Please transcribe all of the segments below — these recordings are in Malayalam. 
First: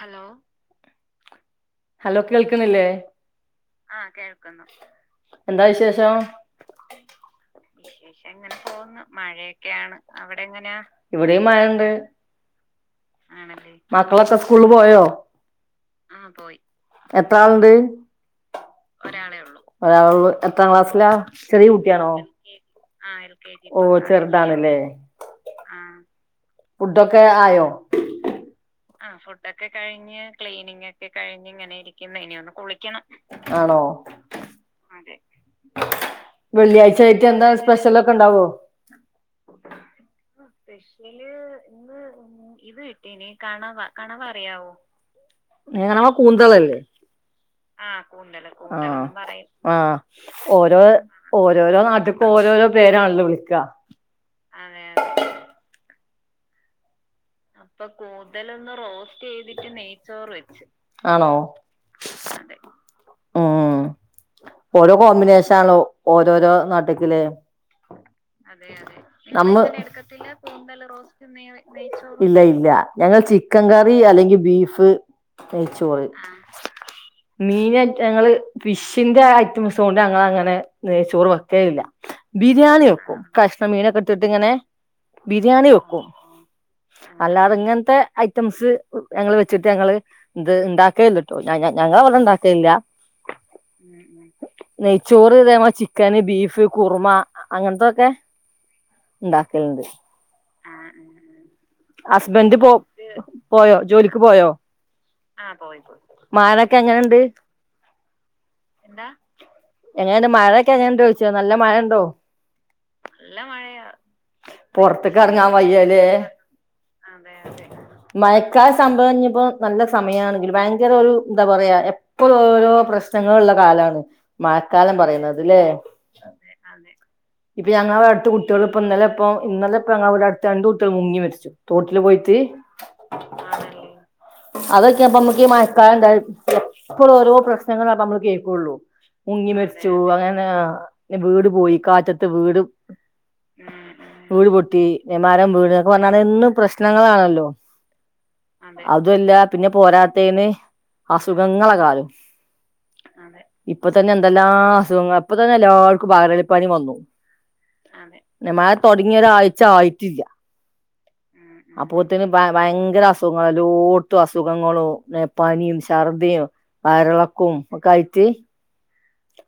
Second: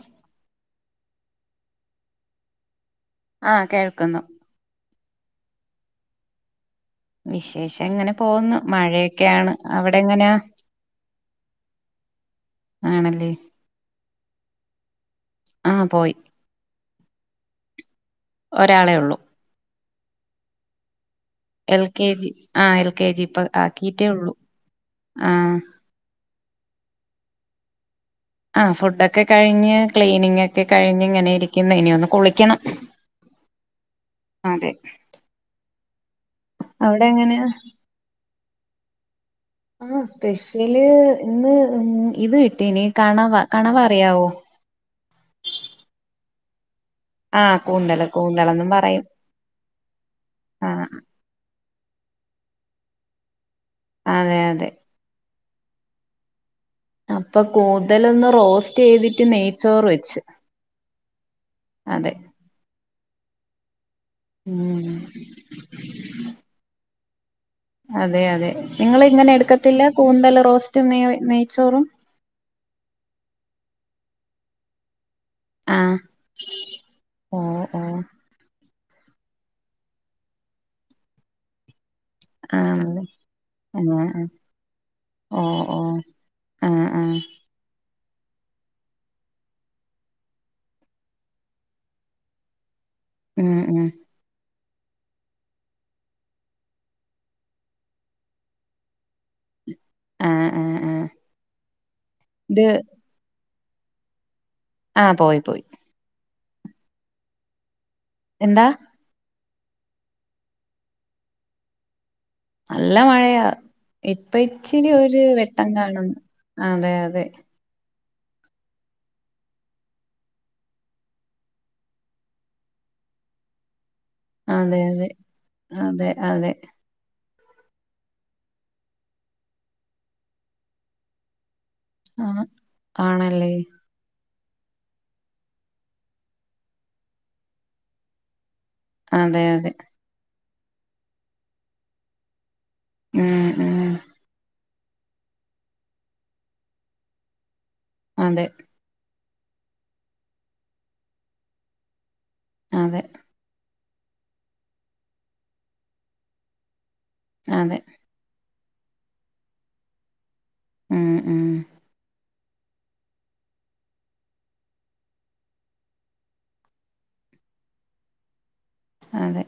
ഹലോ ഹലോ കേൾക്കണില്ലേ ആഹ് ആ കേൾക്കുന്നു കേൾക്കുന്നുണ്ട് എന്താ വിശേഷം വിശേഷം ഇങ്ങനെ പോകുന്നു മഴയൊക്കെയാണ് അവിടെ എങ്ങനെയാ ഇവിടെയും മഴണ്ട് ആണല്ലേ മക്കളൊക്ക സ് [unintelligible] പോയോ ആ പോയി എത്രാളുണ്ട് ഒരാളെ ഉള്ളൂ ഒരാളുള്ളൂ എത്രാ ക്ലാസ്സിലാ ചെറിയ എൽ കെ കുട്ടിയാണോ ജി ആ എൽ കെ ജി ഇപ്പൊ ഓ ആക്കിട്ടേ ഉള്ളൂ ചെറുതാണല്ലേ ആ ഫുഡോക്കെ ആയോ ആ ഫുഡൊക്കെ കഴിഞ്ഞ് ക്ലീനിങ് ഒക്കെ കഴിഞ്ഞ് ഇങ്ങനെ ഇരിക്കുന്നെ ഇനി ഒന്ന് കുളിക്കണം ആണോ അതെ വെള്ളിയാഴ്ച അവിടെ ആയിട്ട് എങ്ങനെയാ എന്താ സ്പെഷ്യലൊക്കെ ഇണ്ടാവോ ആ സ്പെഷ്യല് ഇത് കിട്ടീനി കണവ കണവ അറിയാവോ [inaudible] കൂന്തളല്ലേ ആ കൂന്തള് കൂന്തള് പറയും ആ ഓരോ ആഹ് ഒ ഓരോരോ നാട്ടുക്കും ഓരോരോ പേരാണല്ലോ വിളിക്ക്യ അതെ അതെ അപ്പൊ കൂന്തലൊന്ന് റോസ്റ്റ് ചെയ്തിട്ട് നെയ്ച്ചോറ് വെച്ച് അതെ ആ ഓരോ ഉം കോമ്പിനേഷ ണോ ഓരോരോ നാട്ട് ഇതിലെ അതെ അതെ നിങ്ങള് ഇങ്ങനെ എടുക്കത്തില്ല കൂന്തല് റോസ്റ്റ് നേർ നെയ്ച്ചോറും ല്ല ഇല്ല ഞങ്ങൾ ചിക്കൻ കറി അല്ലെങ്കിൽ ബീഫ് ആഹ് നെയ്‌ച്ചോറ് ഓ ഓ മീനേറ്റ് ഞങ്ങള് ഫിഷിന്റെ ഐറ്റംസ് കൊണ്ട് അങ്ങളങ്ങനെ നെയ്‌ച്ചോറ് വെക്കലില്ല ബിരിയാണി ആണല്ലേ വെക്കും കഷ്ണം മീനൊക്കെ ആഹ് ഇട്ടിട്ട് ആഹ് ഇങ്ങനെ ഓ ബിരിയാണി ഓ വെക്കും ആഹ് ആഹ് അല്ലാതിങ്ങനത്തെ ഐറ്റംസ് ഞങ്ങള് വെച്ചിട്ട് ഞങ്ങള് ഇത് ഇണ്ടാക്കുകല്ലാട്ടോ ഞ ഞ ഞങ്ങൾ ഇവിടെ ഇണ്ടാക്കലില്ല [inaudible] ഉം ഉം നെയ്ച്ചോറ് ഇതേ പോ ചിക്കന് ബീഫ് കുറുമാ അങ്ങനത്തൊക്കെ ഇണ്ടാ ക്കെൽണ്ട് ആഹ് ആഹ് ആഹ് ഹസ്ബന്റ് ഇത് പോ പോയോ ജോലിക്ക് പോയോ പോയി ആഹ് പോയി പോയ് മകനൊക്കെ എങ്ങനെണ്ട്. എന്താ എങ്ങനെണ്ട്മഴൊക്കെ എങ്ങനെുണ്ടോ ചോദിചെ നല്ല മഴ ഉണ്ടോ നല്ല മഴയാണ് ഇപ്പ ഇച്ചിരി പൊറത്ത്ക്ക് ഒരു എറങ്ങാൻ വെട്ടം കാണു- അതെ അതെ മയക്കാല സംഭവംഞ്ഞ്പ്പോ നല്ല സമയമാണെങ്കിൽ ഭയങ്കര ഒരു എന്താ പറയാ എപ്പോഴും ഓരോ പ്രശ്നങ്ങൾ ഉള്ള കാലാണ് മഴ അതെ കാലം അതെ പറയുന്നത് ലേ അതെ അതെ ഞങ്ങളടെ അടുത്ത കുട്ടികൾ ഇപ്പ ഇന്നലെ ഇപ്പോ അടുത്ത് രണ്ട് കുട്ടികൾ മുങ്ങി മരിച്ചു തോട്ടില് പോയിട്ട് ആഹ് ആണല്ലേ അതൊക്കെപ്പ നമ്മുക്ക് ഈ മയക്കാലം ഉണ്ടാഎപ്പോഴ ഓരോ പ്രശ്നങ്ങൾ നമ്മള് കേൾക്കുള്ളൂ അതെ മുങ്ങി അതെ മരിച്ചു അങ്ങനെ ആ വീട് പോയി കാറ്റത്ത് വീട് ഉം ഉ വീട് മരം വീണ് എന്ന് പ്രശ്നങ്ങളാണല്ലോ അതെ അതുല്ലാ പിന്നെ പോരാത്തേന്ന് അസുഖങ്ങളെ കാലം അതെ ഇപ്പ തന്നെ എന്തെല്ലാ അസുഖങ്ങൾ ഇപ്പൊ തന്നെ എല്ലാവർക്കും വയറൽ പനിവന്നു അതെ മഴ തുടങ്ങി ഒരാഴ്ച ആയിട്ടില്ല ഉം ഉം അപ്പോത്തിന് ഭയങ്കര അസുഖങ്ങൾ എലോട്ത്തും അസുഖങ്ങളും പനി ചർദി വയർ ഇളക്കംഒക്കെ ആയിട്ട് അതെ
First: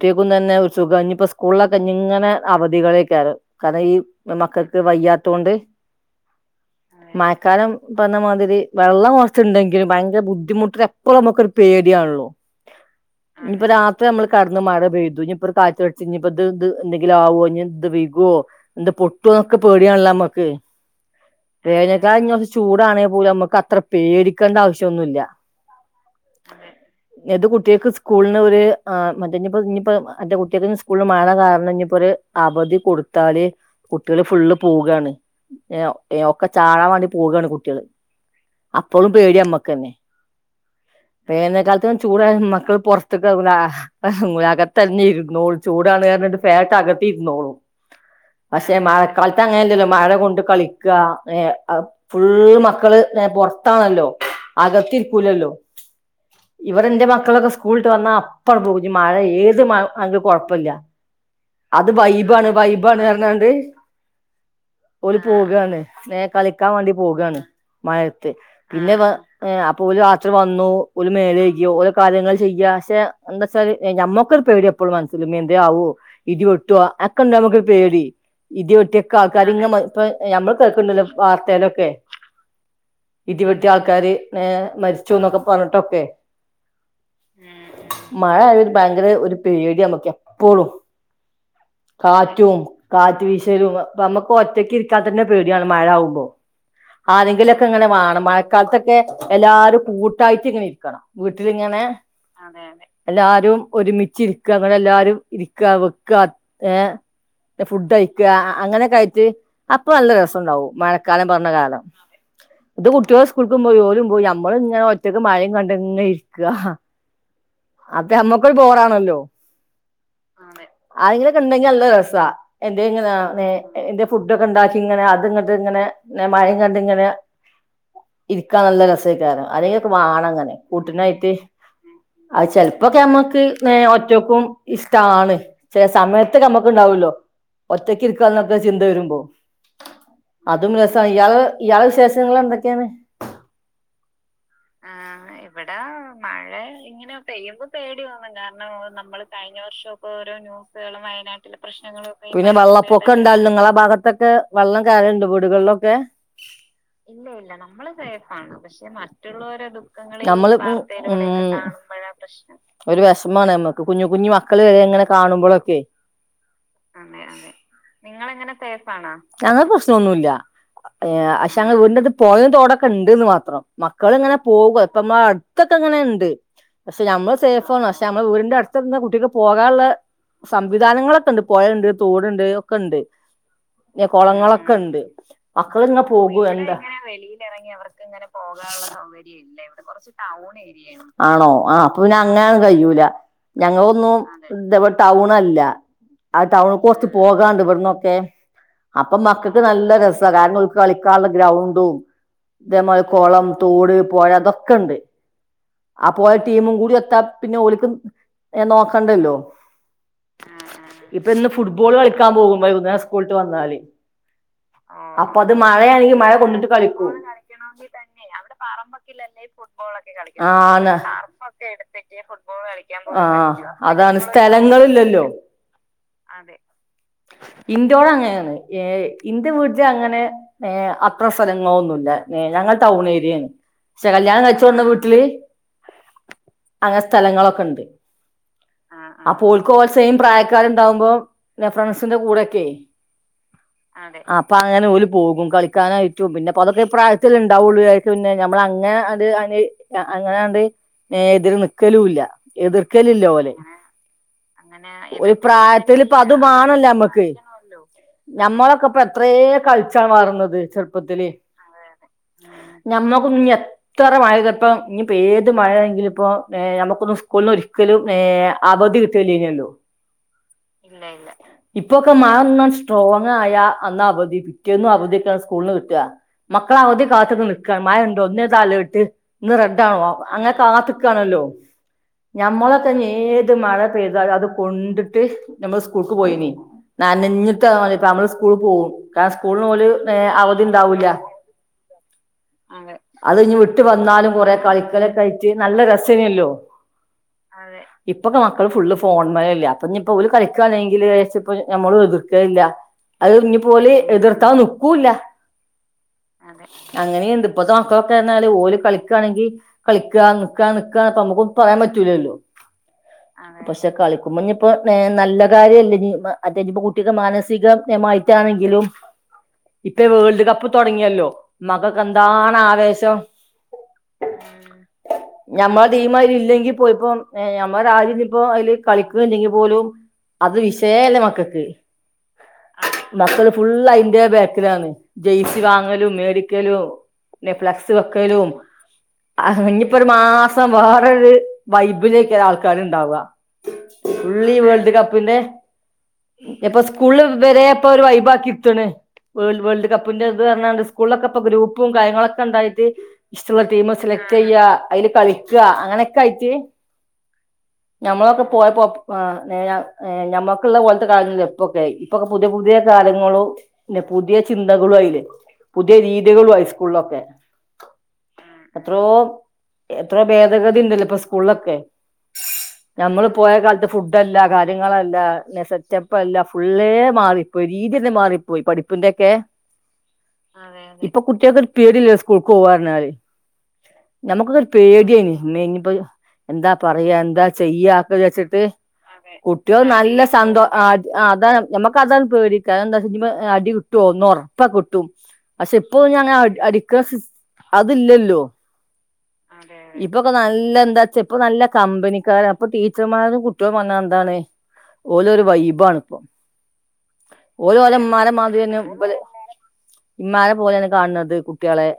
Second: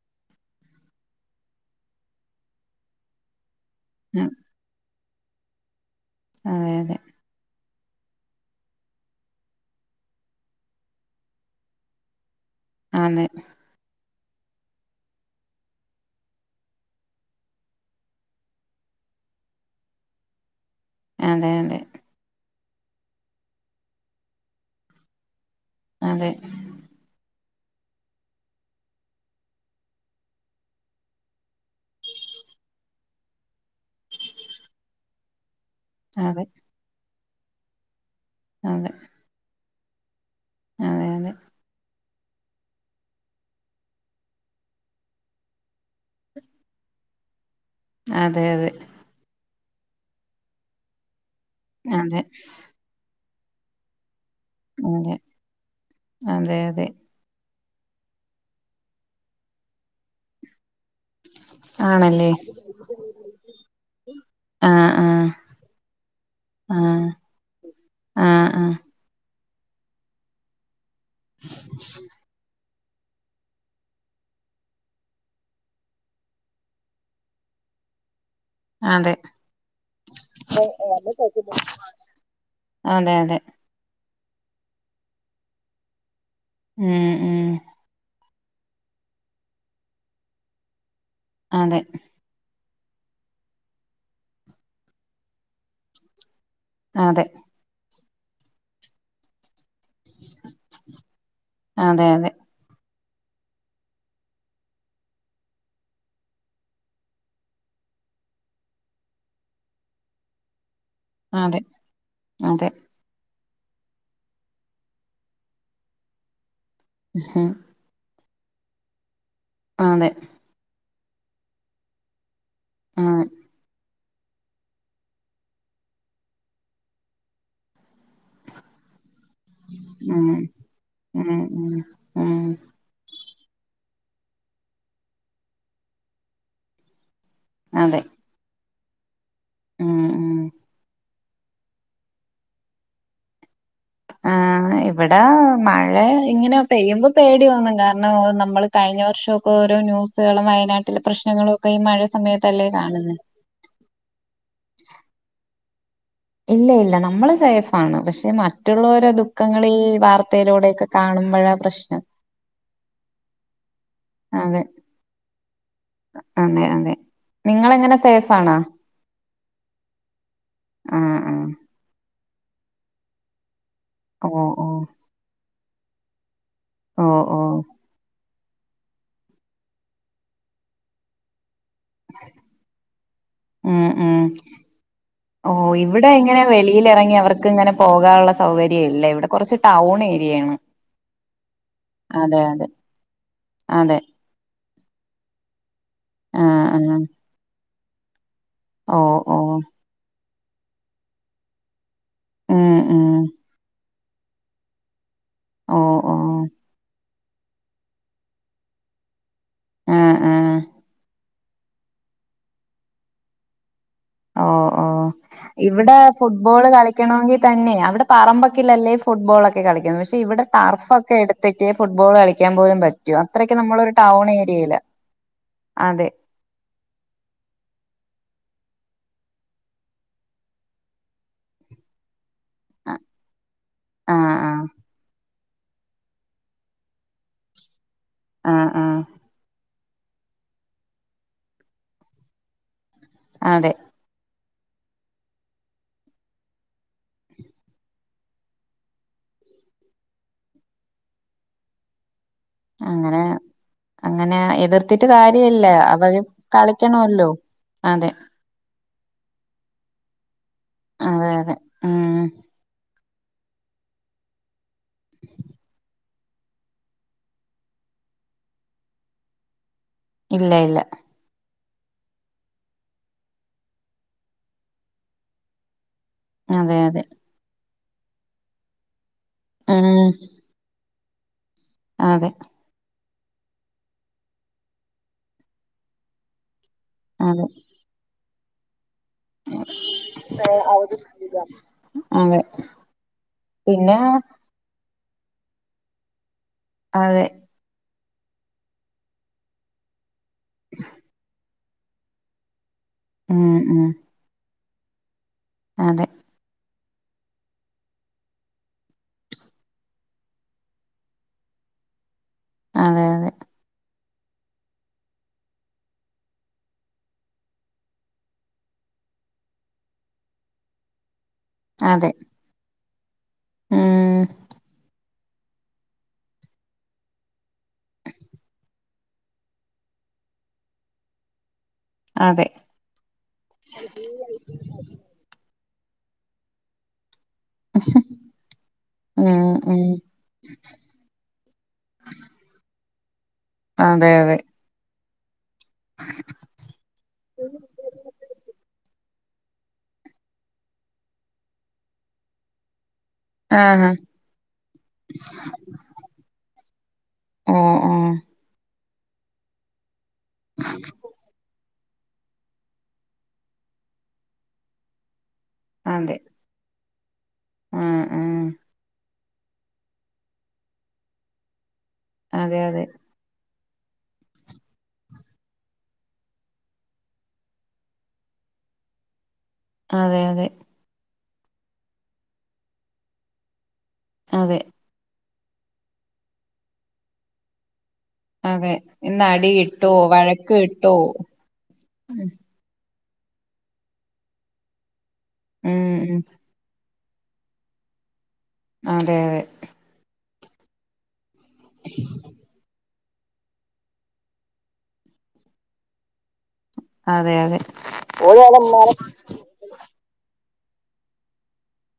കുട്ടിക്കും തന്നെ സുഖം [unintelligible] സ്കുൾ ഇഞ് അവധികൾ [unintelligible] [unintelligible] ഈ അതെ മക്കൾക്ക് വയ്യാ അത് കൊണ്ട് അതെ അതെ മഴക്കാലം ഇ പറഞമാതിരി വെള്ളം കുറച്ചുണ്ടെങ്കിലും ഭയങ്കര ബുദ്ധിമുട്ടിന് എപ്പഴുനമുക്കൊ ഒരു പേടിയാണല്ലോ ഇപ്പൊ രാ ഇ നമ്മൾ കടന്ന് മഴ പെയ്തു ഇനിപ്പോകാറ്റ് അടിച്ച് ഇഞ്ഞ് ഇപ്പോ ഇത്എന്തെങ്കിലും ആവോ ഇത് വികുവോ എന്ത പൊട്ടുവോന്നൊക്കെ പേടിയാണല്ലോ നമുക്ക് അതെ അതെ വേനൽ കാല ഇ- ചൂടാണെങ്കിൽ പോലും നമ്മുക്ക് അത്ര പേടിക്കേണ്ട ആവശ്യ ഒന്നുല്ല അതെ എത് കുട്ട കുട്ടികക്ക് സ്കൂളിന് ഒരു ആ മറ്റേ ഇനിയിപ്പോ ഇനിയിപ്പോ എന്റെ കുട്ടിയക്ക് സ്കൂളിൽ മഴ കാരണം ഇനിയിപ്പോ ഒരു അവധി കൊടുത്താലെ കുട്ടികള് ഫുള്ള് പോകാണ് ഏ അതെ ഒക്ക ചാള വണി പോകയാണ് കുട്ടികള് അതെ അപ്പോളും പേടി അമ്മക്കന്നെ അതെ വേനൽകാലത്ത് ചൂടെ മക്കൾ പുറത്തേക്കല [unintelligible] ആഹ് അകത്തന്നെ ഇരുന്നോളൂ ചൂടാണ് കാരണിട്ട് ഫാനിട്ട് അകത്തി ഇരുന്നോളു അതെ പക്ഷെ മഴ കലത്തങ്ങ മഴ കൊണ്ട് കളിക്കുക അതെ അതെ ഫുള്ള് മക്കള് പുറത്താണല്ലോ അതെ അകത്തിരിക്കൂലല്ലോ അതെ ഇവർ അതെ എന്റെ മക്കളൊക്കെ സ്കൂ സ്കൂളിട്ട് വന്നാ അപ്പഴ പോക മഴ ഏത് അ കുഴപ്പില്ല അത് ആണല്ലേ വൈബാണ് വൈബാണ് പറഞ്ഞോണ്ട് ആഹ് ഓര് ആഹ് പോവകയാണ് നേ കളിക്കാൻ വേണ്ടി ആഹ് പോകയാണ് മഴത്ത് ആഹ് ആഹ് പിന്നെ വ ഏ അപ്പോരു രാത്രി വന്നു ഒരു മേലക്കയോ ഓരോ കാര്യങ്ങൾ ചെയ്യാ [unintelligible] എന്തെസാല് ഏ ഞമ്മക് ഒരു പേടി എപ്പോഴും മനസില് ഇനി എന്തേലും ആവോ ഇടിവെട്ടുവോ അക്കെണ്ട്മ്മക്കോരു പേടി അതെ ഇടിവെട്ടിയക്കെ ആൾക്കാര് ഇങ്ങനെ ഇപ്പ ഞമ്മള് കേൾക്കണ്ടല്ലോ വാർത്തയിലൊക്കെ അതെ അതെ ഇടിവെട്ടിയ ആൾക്കാര് മരിച്ചുന്നൊക്കെ പറഞ്ഞിട്ടൊക്കെ ഉം ഉം മഴ ആയാൽ ഒരു ഭയങ്കര ഒരു പേടിയാമ്മക്കെ എപ്പോഴും അതെ കാറ്റും കാറ്റ് വീശലും അപ്പൊ നമ്മക്ക് ഒറ്റക്ക് ഇരിക്കാത്തന്നെ പേടിയാണ് മഴ ആകുമ്പോ അതെ ആരെങ്കിലൊക്കെ ഇങ്ങനെ വേണം മഴക്കാലത്തൊക്കെ എല്ലാവരും കൂട്ടായിട്ട് ഇങ്ങനെ ഇരിക്കണം വീട്ടിലിങ്ങനെ അതെ അതെ എല്ലാരും ഒരുമിച്ച് ഇരിക്ക അങ്ങനെ എല്ലാരും ഇരിക്ക വെക്ക ഏ ഫുഡ് കഴിക്ക അങ്ങനെയൊക്കെയായിട്ട് അപ്പൊ നല്ല രസണ്ടാവും മ കാലം പറഞ്ഞ അതെ കാലം അതെ ഇത് [unintelligible] കൊടുക്കുമ്പോ ജോലും പോയി നമ്മളും ഇങ്ങനെ ഒറ്റക്ക് മഴയും കണ്ടങ്ങനെ ഇരിക്കുക ഹ്മ് മ്മക്കൊരു ബോറാണല്ലോ അതെ ആരെങ്കിലൊക്കെ ഒണ്ടെങ്കിൽ നല്ലാ രസാ എന്തെങ്ങനാ ആഹ് വേ എന്റെ ഫുഡൊക്കെ ഒണ്ടാക്കി ഇങ്ങനെ അത്ങ്ങോട്ട് ഇങ്ങനെ മഴ കണ്ടിയിങ്ങനെ ഇരിക്കാൻ നല്ല രസക്കാര്യാ ആരെങ്ങെക്കെ വാണം ഉം ഇങ്ങനെ കൂട്ടിനായിട്ട് ഉം ഉം ആ ഉം ചെലപ്പോക്കെ നമ്മക്ക് നേ ഒ [unintelligible] ഇസ്ട്യാണ് ചെല സമയത്ത് നമക്ക് ഉണ്ടാവുല്ലോ അതെ [unintelligible] ചിന്താവെരുമ്പോ ഉം ഉം അതും രെസായായി ഇയാള് ഇയാളെ വിശേഷങ്ങള് എന്തൊക്കെയാണ് ആ ഇവടെ മഴ ഇങ്ങനെ പെയ്യുമ്പോ പേടി പെയ്യുമ്പോ തോന്നും പേടി കാരണം തോന്നും നമ്മള് കാരണം കഴിഞ്ഞ നമ്മള് വർഷമൊക്കെ കഴിഞ്ഞ ഓരോ വർഷം ഓരോ ന്യൂസുകളും ന്യൂസ കളും വയനാട്ടിലെ പ്രശ്നങ്ങളും വയനാട്ടിലെ ഒക്കെ ഈ മഴ പ്രശ്നങ്ങളെക്കേ പിന്നാ സമയത്തല്ലേ വള്ളപ്പൊക്കെ കാണുന്നെ ഉണ്ടാലന്നുർ നിങ്ങളെ ഭാഗത്തൊക്കെ വള്ളം കെറിയുണ്ട് വീടുക വൈള്ളൊക്കെ ഇല്ല ഇല്ല നമ്മള് സേഫാണ് പശെ മറ്റുള്ളവരെ ദുഃഖങ്ങളി വാർത്തയിലൂടെക്കെ കാണുമ്പോഴാ പ്രശ്നം ഒര് വെഷമാണ് നമ്മക്ക് കുഞ്ഞ് കുഞ്ഞ് അതെ മക്കള് വെങ്ങനെ കാണ അതെ അതെ [unintelligible] നിങ്ങളെങ്ങനെ സേഫാണോ? ഞങ്ങക്ക് പ്രശ്നെന്നില്ലാ ആഹ് ആ ആഹ് ശേ ഞങ്ങടെ വീട്ടിയെട്ടത്ത് [unintelligible] ഉണ്ട്ന്ന് മാത്രം മക്കള് ഇങ്ങനെ ഓഹ് പോവുവാ ഓഹ് ഇപ്പമ്മ ഇതൊക്കെ അങ്ങനെ ഒണ്ട് പശെ ഓഹ് നമ്മള് ഓഹ് സേഫാന്നാണ് പശെ നമ്മള് വീടി [unintelligible] കുട്ടിക്ക് പോകാനെള്ള സംവിധാനങ്ങളൊക്കെ ഒണ്ട് പെഴെണ്ട് തോടയെ ഒക്കെ ഒണ്ട് ഉം ഉം കൊളങ്ങളൊക്കെ ഒണ്ട് ഓഹ് മക്കളിങ്ങ്യാ ഇവിടെ പോകു ഇങ്ങനെ എന്താ വെളിയിലെറങ്ങി അവർക്ക് ഇങ്ങനെ പോകാനുള്ള സൗകര്യം ഇല്ല. ഇവിടെ കൊറച്ച് ടൗൺ ഏരിയയാണ്. [unintelligible] അതെ അതെ അതെ ഇതെപോലെ ടൗണാല്ലാ ആ ആഹ് ടൗണ്ക്ക് ആഹ് കൊറാച്ച് പോകാണ്ട് ഇവടന്ന് ക്കെ ഓഹ് അപ്പം ഓഹ് മക്കക്ക് നല്ലാ രസാ കാരണം ഇവർക്ക് കളിക്കാ ഉള്ള ഗ്രൗണ്ടും ഉം ഇതെ മേലെ ഉം കോളം തോട് പോലതൊക്കെ ഒണ്ട് ഓഹ് അപ്പോയ ഓഹ് ടീമും കൂടി എത്താം പിന്നെ ഓലിക്കും നോക്കണ്ടല്ലോ ആഹ് ആഹ് ആഹ ആഹ ഇപ്പ ഇന്ന് ഫുട്ബോൾ കളിക്കാൻ പോകും വൈകുന്നേരം സ്കൂൾ വിട്ട് വന്നാല് ഓ ഓ അപ്പൊ അത് ഇവിടെ മഴയാണെങ്കിൽ മഴ ഫുട്ബോൾ കൊണ്ടിട്ട് കളിക്കും കളിക്കണമെങ്കിൽ തന്നെ അവിടെ പറമ്പൊക്കിലല്ലേ ഫുട്ബോൾൊക്കെ കളിക്കുന്നു പക്ഷെ ഇവിടെ ആണ് ടർഫൊക്കെ എടുത്തിട്ട് ഫുട്ബോൾ കളിക്കാൻ പോലും പറ്റും അത്രക്കെ ആ നമ്മളൊരു അതാണ് ടൗൺ ഏരിയയില സ്ഥലങ്ങളില്ലല്ലോ അതെ അത് അങ്ങനെയാണ് ഇന്റെ വിട്ടില് അങ്ങനെ അത്ര സ്ഥലങ്ങളൊന്നുല്ല ഏ ഞങ്ങൾ ടൗൺ ഏരിയാണ് പക്ഷേ ആഹ് കല്യാണം ആഹ് കഴച്ചോട്ന്നാ വീട്ടില് അങ്ങനെ സ്ഥലങ്ങളൊക്കെ ഉണ്ട് ആ ആ കോൾസയും പ്രായക്കാരുംണ്ടാവുമ്പോ ഫ്രണ്ട്‌സിന്റെ കൂടെയൊക്കെ അതെ ആ അപ്പൊ അങ്ങനെ പോലും പോകും കളിക്കാനായിറ്റും പിന്നെപ്പൊ അതൊക്കെഈ പ്രായത്തില് ഉണ്ടാവുള്ളൂന്നെ നമ്മള അങ്ങനെ അത് അങ്ങനാണ്ട് എതിര് നിക്കലുംല്ല അങ്ങനെ അങ്ങനെ എതിർത്തിട്ട് ഒരു കാര്യല്ല പ്രായത്തില് ഇപ്പ അവര് അതുമാണല്ലോ കളിക്കണല്ലോ അതെ അ എത്രേ കളിച്ചാണ് വളർന്നത് ചെർപ്പത്തില് അതെ അതെ ഉം ഞമ്മക്ക് ഈ എത്ര മഴയ്തിട്ടും ഇനിയിപ്പോ ഏത് മഴയെങ്കിലു ഇപ്പോ നമുക്കൊന്ന് സ്കൂളിന് അവധി കിട്ടെലില്ലല്ലോ ഇല്ല ഇല്ല ഇപ്പൊക്കെ മഴൊന്ന് സ്ട്രോങ് ആയാ അന്ന അവധി പിറ്റേന്നും അവധിയൊക്കെ സ്കൂളിന് കിട്ട അതെ മക്കളാ അതെ അവധി കാത്തക്ക്ന്നു [inaudible] ഉം താവോ അങ്ങനെ കാത്ത് കാണല്ലോ അതെ ഞമ്മലോക്കിഞ് ഏത് മഴ പെയ്താലും അത് കൊണ്ടിട്ട് നമ്മള് സ്കൂൾക്ക് പോയിനി അതെ നനഞ്ഞിട്ട നമ്മള്ള്സ്കൂൾ സ്കൂൾ പോവും കാരണം സ്കൂളിന് പോലും അവധി ഇണ്ടാവൂല്ല അതെ അത് ഇഞ്ഞ് വിട്ട് പിന്നെ വന്നാലും കൊറേ [unintelligible] നല്ല രസേനല്ലോ അതെ ഇപ്പൊക്കെ മക്കള് ഫുള്ള് ഫോൺ മലല്ലേ അപ്പഞ്ഞി ഇപ്പോല് കളിക്കാണെങ്കില്ര്ച്ച് പ്പൊഴ്‌, നമ്മള് എതിർക്കേല്ല. അത്, ഉം ഇത്, ഉം പോലെ, എതിർത്തതാണ്. ഊല അതെ അങ്ങനെയുണ്ട് ഇപ്പൾത്തെ, മക്കളൊക്കെന്നർഞ്ഞാല് ഓല് കളിക്കാണെങ്കി കളിക്കാ, നിക്കാ, നിക്കാന്ന് നമുക്ക്, പറയാൻ, പറ്റൂലല്ലോ. അതെ അതെ പക്ഷേകളി കുമ്മഞ്ഞി പ്പോ ന്നേ നല്ല കാര്യേല്ല ഞ് മ അതെ ഞ്പ കുട്ടിക്ക് മാനസികഎ മായിട്ടാണെങ്കിലും ഇപ്പൊ വേൾഡ് കപ്പ് തുടങ്ങിയല്ലോ. മക്കൾക്ക് അതെ എന്താണ് ആവേശം. [unintelligible] ഉം ഞമ്മള് ടീം അയില് ഇല്ലെങ്കി പോയിപ്പോ എ ഞമ്മ രാര് നിപ്പോ അയില് കളിക്ക്‌ണ്ടെങ്കി പോലും അത് വിശയേല്ല മക്കൾക്ക്. അതെ മക്കള്, ഫുള്ള്, അതിന്റെ, ബാക്കിലാണ്, ജയിക്ക [inaudible] വാങ്ങലും, മേടിക്കലു. നെ ഫ്ലെക്സ് വെക്കലും. ഉം അഹ് ഉം ഞ്ഞിപ്പോ ഒരു മാസം വേറരു വൈബിലയ്കാരം ആൾക്കാര്. ണ്ടാവ അതെ അതെ ഒള്ളി, വേൾഡ്കപ്പ്. പിന്നെ എപ്പൊ, സ്കൂളില്, വരെപ്പൊ, ഒരു, വൈബാക്കി, എടുക്കണ്. വേൾ വേൾഡ്കപ്പിന്റെത് അർഞാണ്ട് സ്കൂൾലൊക്കെ പ്പൊ ഗ്രൂപ്പും കാര്യങ്ങളൊക്കെ ണ്ടായിട്ട്. ഇഷ്ട്ടള്ള ആഹാ ടീമ് സെലക്ട് ചെയ്യാ അയ്ല് കളിക്ക അങ്ങനെക്കെ ആയിട്ട് ഓ ഓ ഞമ്മളൊക്കെ പോയപ്പോ പ് ആ [unintelligible] ഏ ഞമ്മക്ക് ഇള്ള പോൽത്ത കാലല്ല ഇപ്പൊ ഇപ്പൊക്കെ പുതിയ പുതിയ കാലങ്ങളു ന്നെ പുതിയ ചിന്തകളും ആയിലേ പുതിയ രീതികളും ആയി സ് ക്കൂള്ളൊക്കെ ഉം ഉം എത്രോ എത്രേ ഭേദഗതി ഇണ്ടല്ലോ ഇപ്പൊ സ്കൂളിലൊക്കെ. അതെ അതെ നമ്മള് പോയ കാല ത് ഫുഡല്ല, കാര്യങ്ങളല്ല, സെറ്റപ്പ് അല്ല, ഫുള്ളേ, മാറിപ്പോയി, രീതി തന്നെ മാറിപ്പോയി. പഠിപ്പിന്റെയൊക്കെ അതെ അതെ ഇപ്പൊ കുട്ടിയോക്കൊരു പേടില്ല സ്കൂൾക്ക് പോവാ പറഞ്ഞാല്. നമകൊക്കെ അതെ ഒരു പേടെയ്നിം മ്മേ ഇനിപ്പോ എന്താ പറയാ എന്താ ചെയ്യാ വിചാര്ച്ചിട്ട് അതെ ഇന്ന് അടി കുട്ടികൾ കിട്ടോ നല്ല വഴക്ക് സന്തോ അ കിട്ടോ അതാണ് ഞ ഞമ്മക്ക് അതാണ് ഉം പേടി കാരണം എന്താ [unintelligible] അടി കിട്ടുവോന്ന് ഒറപ്പ കിട്ടും പക്ഷെ ഉം ഇപ്പോ ഉം. ഞാൻങ്ങ അടി അടി [unintelligible] അതില്ലല്ലോ അതെ അതെ ഇപ്പൊക്കെ നല്ല എന്താച്ചാ ഇപ്പൊ നല്ല കമ്പനിക്കാര അപ്പൊ ട്ടി ടീച്ചർമാരും കുട്ടികളും പറഞ്ഞാൽ എന്താണ് ഓലൊരു വൈബാണിപ്പം അതെ അതെ ഇബല് ഇമ്മാരെ പോലെയാണ് കാണുന്നത് കുട്ട്യാളെ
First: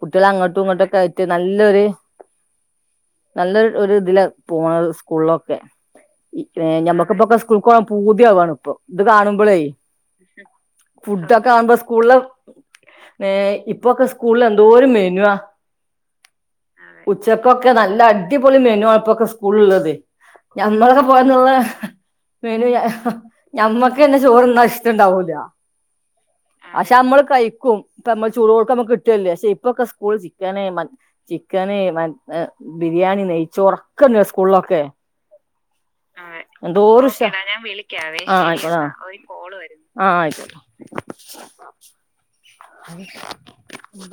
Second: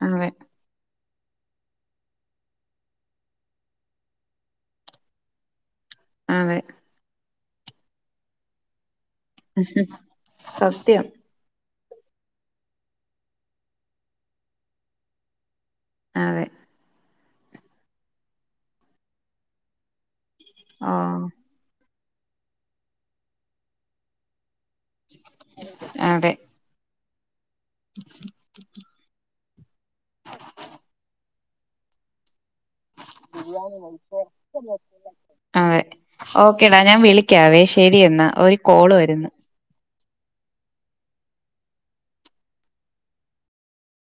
കുട്ട്യാള് അതെ അങ്ങട്ട് അങ്ങനൊക്കായിട്ട് നല്ലൊരു നല്ലൊ രു ഇതില പോണത് സ്കൂൾലൊക്കെ അതെ ഏ ഞമ്മക്ക് ബൊക്കസ് സ്കൂൾകോവാൻ പൂതിയാവാണ് ഇപ്പൊ ഇത് കാണുമ്പോളേ സത്യം ഫുഡൊക്കെ കാണുമ്പോ സ് സ്കൂളൊ ഏ ഇപ്പൊക്കെ സ്കൂളിൽ എന്തോര് മെനുആ അതെ ഉച്ചക്കൊക്കെ നല്ല അടിപൊളി മെനു ആണപ്പൊക്കെ സ്കൂള ഉള്ളത് ഓ ഞമ്മളൊക്കെ പോയന്നുള്ള മെനു ഞമ്മക്ക്ന്നെ ചോറ്ന്നാ- ട്ടണ്ടുവൂല അതെ പഷേ മ്മള് കൈ ക്കും ഇപ്പം ചൂടോടക്കെ നമക്ക് കിട്ടല്ലേ ക്ഷെ ഇപ്പൊക്കെ സ്കൂൾ ജീ ചിക്കന് മ ചിക്കന് മ അതെ ഓക്കേടാ ഞാൻ വിളിക്കാവേ ശരി എന്നാ ഒരു കോള് വരുന്നു [unintelligible] [unintelligible] [unintelligible]